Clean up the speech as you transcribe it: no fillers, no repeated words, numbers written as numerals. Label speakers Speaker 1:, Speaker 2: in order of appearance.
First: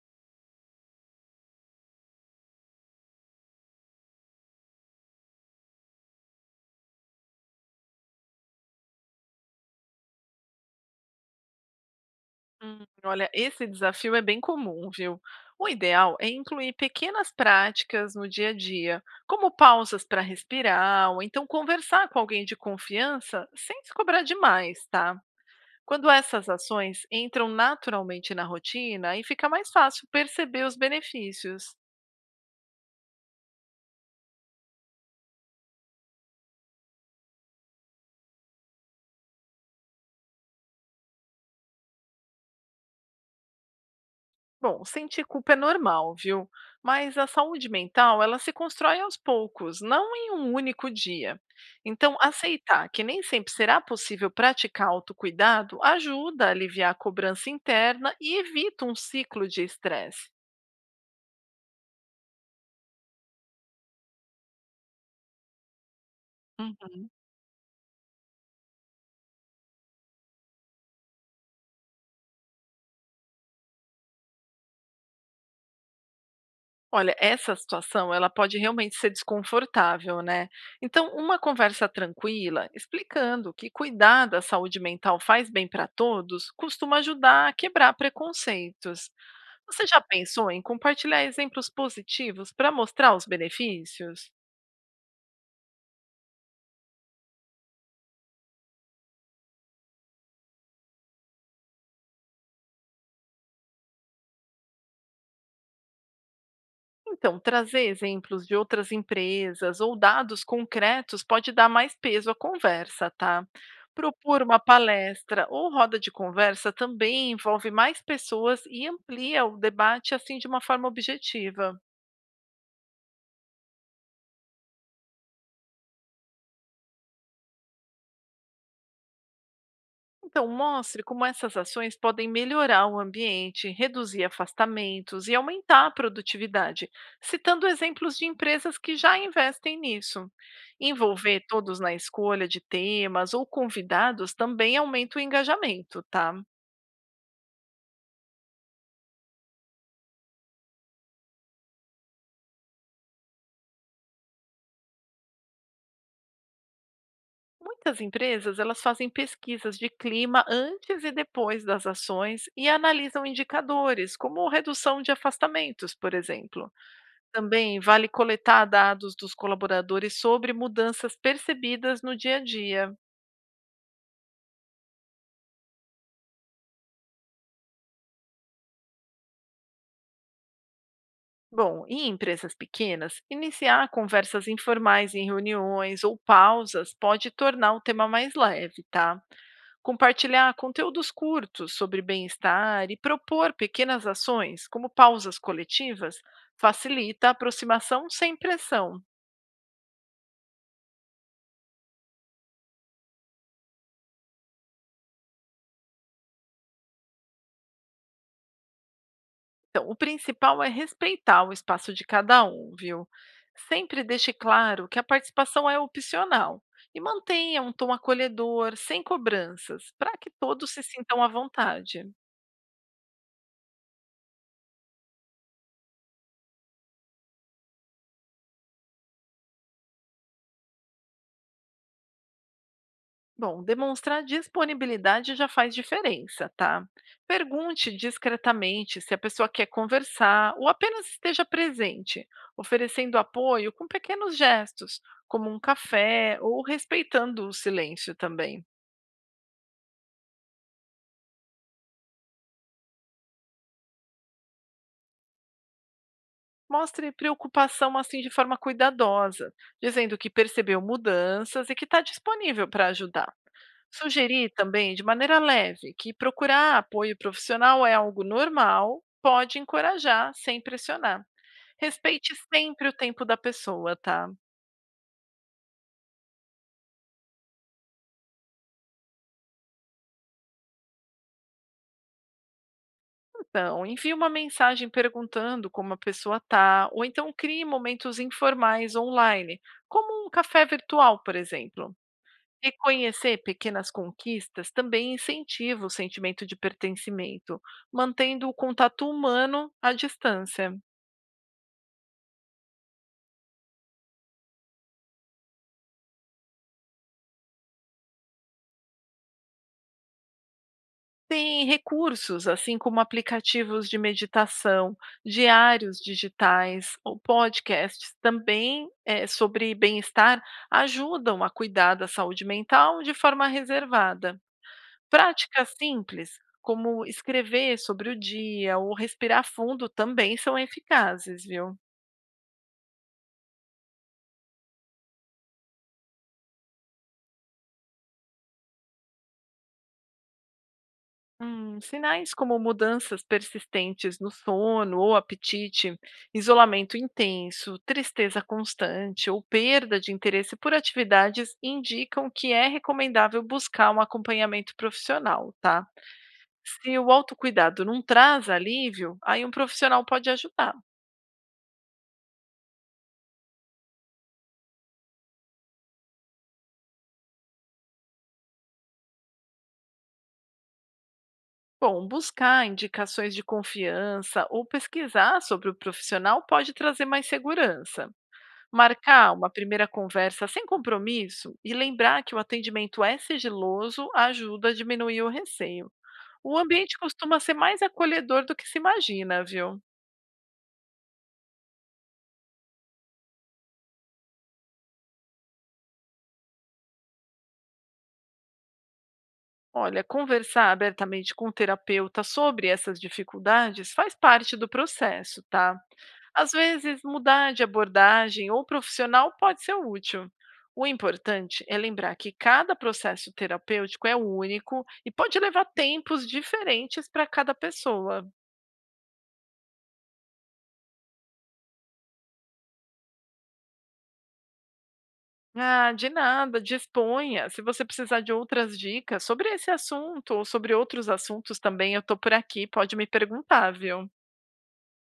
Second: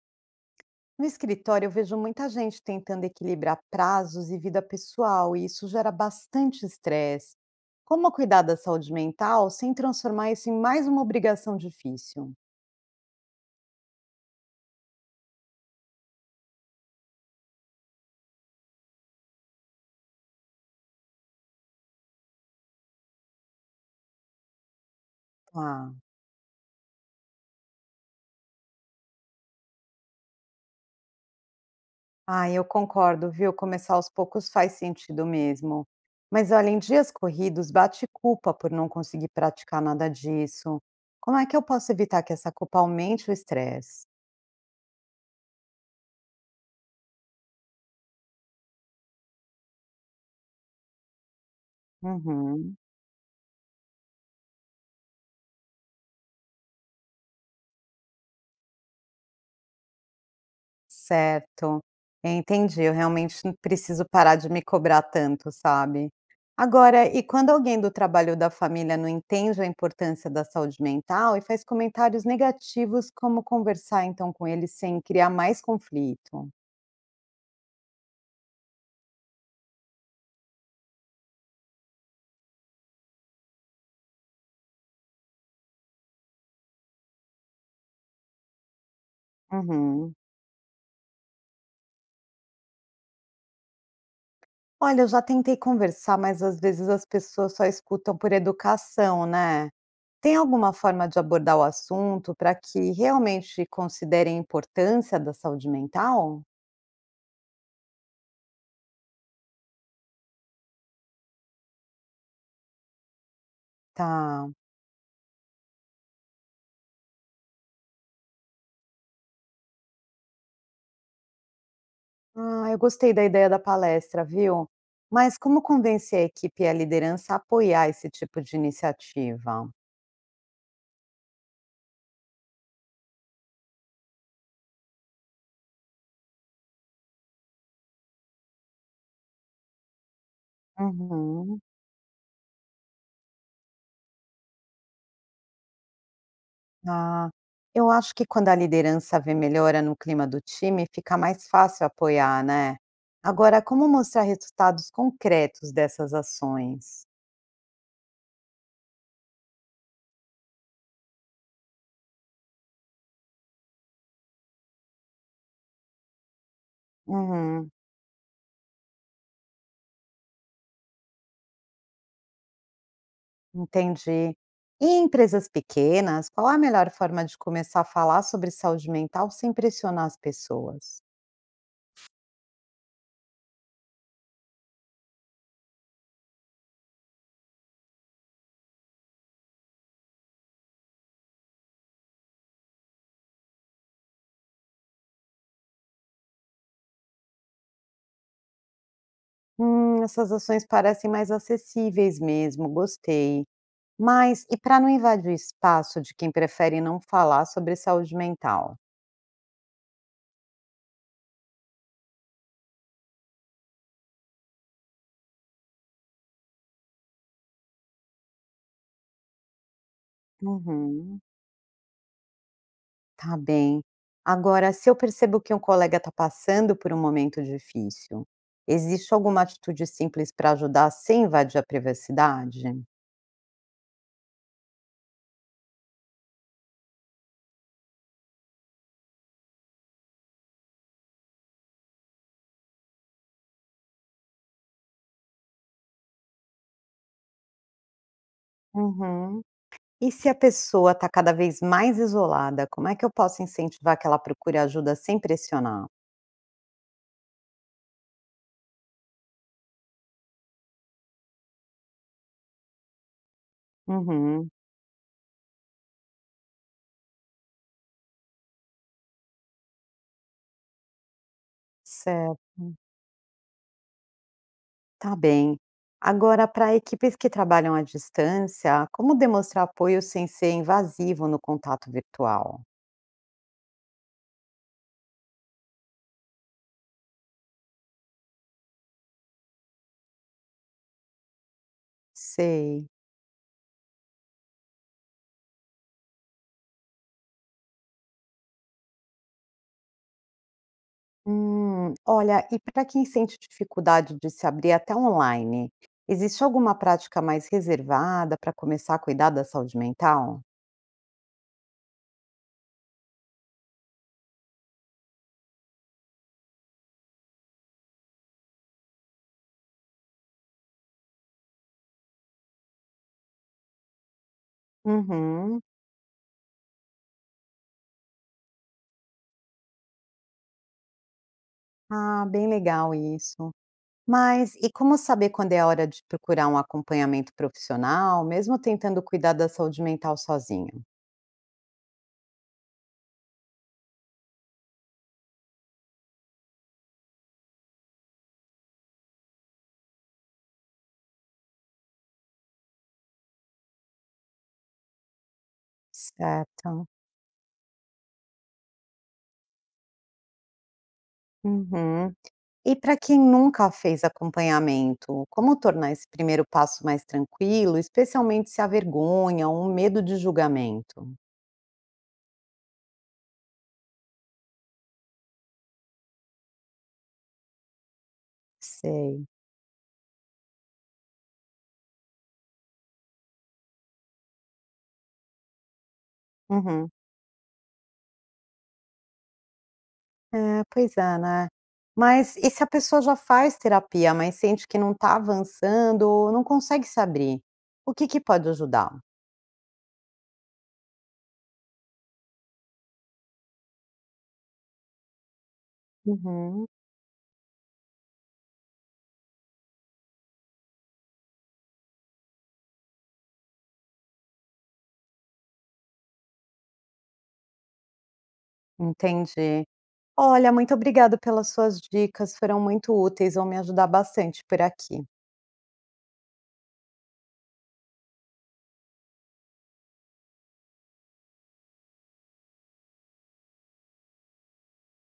Speaker 1: No escritório, eu vejo muita gente tentando equilibrar prazos e vida pessoal, e isso gera bastante estresse. Como cuidar da saúde mental sem transformar isso em mais uma obrigação difícil?
Speaker 2: Olha, esse desafio é bem comum, viu? O ideal é incluir pequenas práticas no dia a dia, como pausas para respirar, ou então conversar com alguém de confiança sem se cobrar demais, tá?
Speaker 1: Ah,
Speaker 2: Quando essas ações entram naturalmente na rotina, aí fica mais fácil perceber os benefícios.
Speaker 1: ah, eu concordo, viu? Começar aos poucos faz sentido mesmo. Mas olha, em dias corridos, bate culpa por não conseguir praticar nada disso. Como é que eu posso evitar que essa culpa aumente o estresse?
Speaker 2: Bom, sentir culpa é normal, viu? Mas a saúde mental, ela se constrói aos poucos, não em um único dia. Então,
Speaker 1: Uhum.
Speaker 2: aceitar que nem sempre será possível praticar autocuidado ajuda a aliviar a cobrança interna e evita um ciclo de estresse.
Speaker 1: Certo, entendi. Eu realmente preciso parar de me cobrar tanto, sabe. Agora,
Speaker 2: Uhum.
Speaker 1: e quando alguém do trabalho ou da família não entende a importância da saúde mental e faz comentários negativos, como conversar então com ele sem criar mais conflito?
Speaker 2: Olha, essa situação, ela pode realmente ser desconfortável, né? Então, uma conversa tranquila, explicando que cuidar da saúde mental faz bem para todos, costuma ajudar a quebrar preconceitos. Você já
Speaker 1: Uhum.
Speaker 2: pensou em compartilhar exemplos positivos para mostrar os benefícios?
Speaker 1: Olha, eu já tentei conversar, mas às vezes as pessoas só escutam por educação, né. Tem alguma forma de abordar o assunto para que realmente considerem a importância da saúde mental?
Speaker 2: Então, trazer exemplos de outras empresas ou dados concretos pode dar mais peso à conversa, tá? Propor
Speaker 1: Tá.
Speaker 2: uma palestra ou roda de conversa também envolve mais pessoas e amplia o debate assim de uma forma objetiva.
Speaker 1: Ah, eu gostei da ideia da palestra, viu? Mas como convencer a equipe e a liderança a apoiar esse tipo de iniciativa?
Speaker 2: Então, mostre como essas ações podem melhorar o ambiente, reduzir afastamentos e aumentar a produtividade, citando exemplos de empresas que já investem nisso. Envolver
Speaker 1: Uhum.
Speaker 2: todos na escolha de temas ou convidados também aumenta o engajamento, tá?
Speaker 1: Ah, eu acho que quando a liderança vê melhora no clima do time, fica mais fácil apoiar, né? Agora, como mostrar resultados concretos dessas ações?
Speaker 2: Muitas empresas elas fazem pesquisas de clima antes e depois das ações e analisam indicadores, como redução de afastamentos, por exemplo.
Speaker 1: Uhum,
Speaker 2: Também vale coletar dados dos colaboradores sobre mudanças percebidas no dia a dia.
Speaker 1: entendi. E em empresas pequenas, qual é a melhor forma de começar a falar sobre saúde mental sem pressionar as pessoas?
Speaker 2: Bom, em empresas pequenas, iniciar conversas informais em reuniões ou pausas pode tornar o tema mais leve, tá? Compartilhar conteúdos curtos sobre bem-estar e propor pequenas ações, como pausas coletivas, facilita a aproximação sem pressão.
Speaker 1: Essas ações parecem mais acessíveis mesmo, gostei. Mas e para não invadir o espaço de quem prefere não falar sobre saúde mental?
Speaker 2: Então, o principal é respeitar o espaço de cada um, viu? Sempre deixe claro que a participação é opcional e mantenha um tom acolhedor, sem cobranças, para que todos se
Speaker 1: Uhum,
Speaker 2: sintam à vontade.
Speaker 1: tá bem. Agora, se eu percebo que um colega está passando por um momento difícil, existe alguma atitude simples para ajudar sem invadir a privacidade?
Speaker 2: Bom, demonstrar disponibilidade já faz diferença, tá? Pergunte discretamente se a pessoa quer conversar ou apenas esteja presente, oferecendo apoio com pequenos gestos, como um café ou respeitando o silêncio também.
Speaker 1: Uhum. E se a pessoa está cada vez mais isolada, como é que eu posso incentivar que ela procure ajuda sem pressionar?
Speaker 2: Mostre preocupação assim de forma cuidadosa, dizendo que percebeu mudanças e que está disponível para ajudar.
Speaker 1: Uhum,
Speaker 2: Sugerir também de maneira leve que procurar apoio profissional é algo normal, pode encorajar sem pressionar. Respeite
Speaker 1: certo,
Speaker 2: sempre o tempo da pessoa, tá?
Speaker 1: tá bem. Agora, para equipes que trabalham à distância, como demonstrar apoio sem ser invasivo no contato virtual?
Speaker 2: Então, envie uma mensagem perguntando como a pessoa tá, ou então crie momentos informais online, como um café virtual, por exemplo.
Speaker 1: Sei.
Speaker 2: Reconhecer pequenas conquistas também incentiva o sentimento de pertencimento, mantendo o contato humano à distância.
Speaker 1: Olha, e para quem sente dificuldade de se abrir até online, existe alguma prática mais reservada para começar a cuidar da saúde mental?
Speaker 2: Tem recursos, assim como aplicativos de meditação, diários digitais ou podcasts, também sobre bem-estar, ajudam a cuidar da saúde mental de forma reservada.
Speaker 1: Uhum.
Speaker 2: Práticas simples, como escrever sobre o dia ou respirar fundo, também são eficazes, viu?
Speaker 1: Ah, bem legal isso. Mas e como saber quando é a hora de procurar um acompanhamento profissional, mesmo tentando cuidar da saúde mental sozinho?
Speaker 2: Sinais como mudanças persistentes no sono ou apetite, isolamento intenso, tristeza constante ou perda de interesse por atividades indicam que é recomendável buscar um acompanhamento profissional, tá?
Speaker 1: Certo.
Speaker 2: Se o autocuidado não traz alívio, aí um profissional pode ajudar.
Speaker 1: Uhum. E para quem nunca fez acompanhamento, como tornar esse primeiro passo mais tranquilo, especialmente se há vergonha ou um medo de julgamento?
Speaker 2: Bom, buscar indicações de confiança ou pesquisar sobre o profissional pode trazer mais segurança.
Speaker 1: Sei.
Speaker 2: Marcar uma primeira conversa sem compromisso e lembrar que o atendimento é sigiloso ajuda a diminuir o receio. O
Speaker 1: Uhum.
Speaker 2: ambiente costuma ser mais acolhedor do que se imagina, viu?
Speaker 1: É, pois é, né? Mas e se a pessoa já faz terapia, mas sente que não está avançando ou não consegue se abrir? O que que pode ajudar?
Speaker 2: Olha, conversar abertamente com o terapeuta sobre essas dificuldades faz parte do processo, tá? Às
Speaker 1: Uhum.
Speaker 2: vezes, mudar de abordagem ou profissional pode ser útil. O importante é lembrar que cada processo terapêutico é único e pode levar tempos diferentes para cada pessoa.
Speaker 1: Entendi. Olha, muito obrigada pelas suas dicas, foram muito úteis, vão me ajudar bastante por aqui.
Speaker 2: Ah, de nada, disponha. Se você precisar de outras dicas sobre esse assunto ou sobre outros assuntos também, eu estou por aqui, pode me perguntar, viu?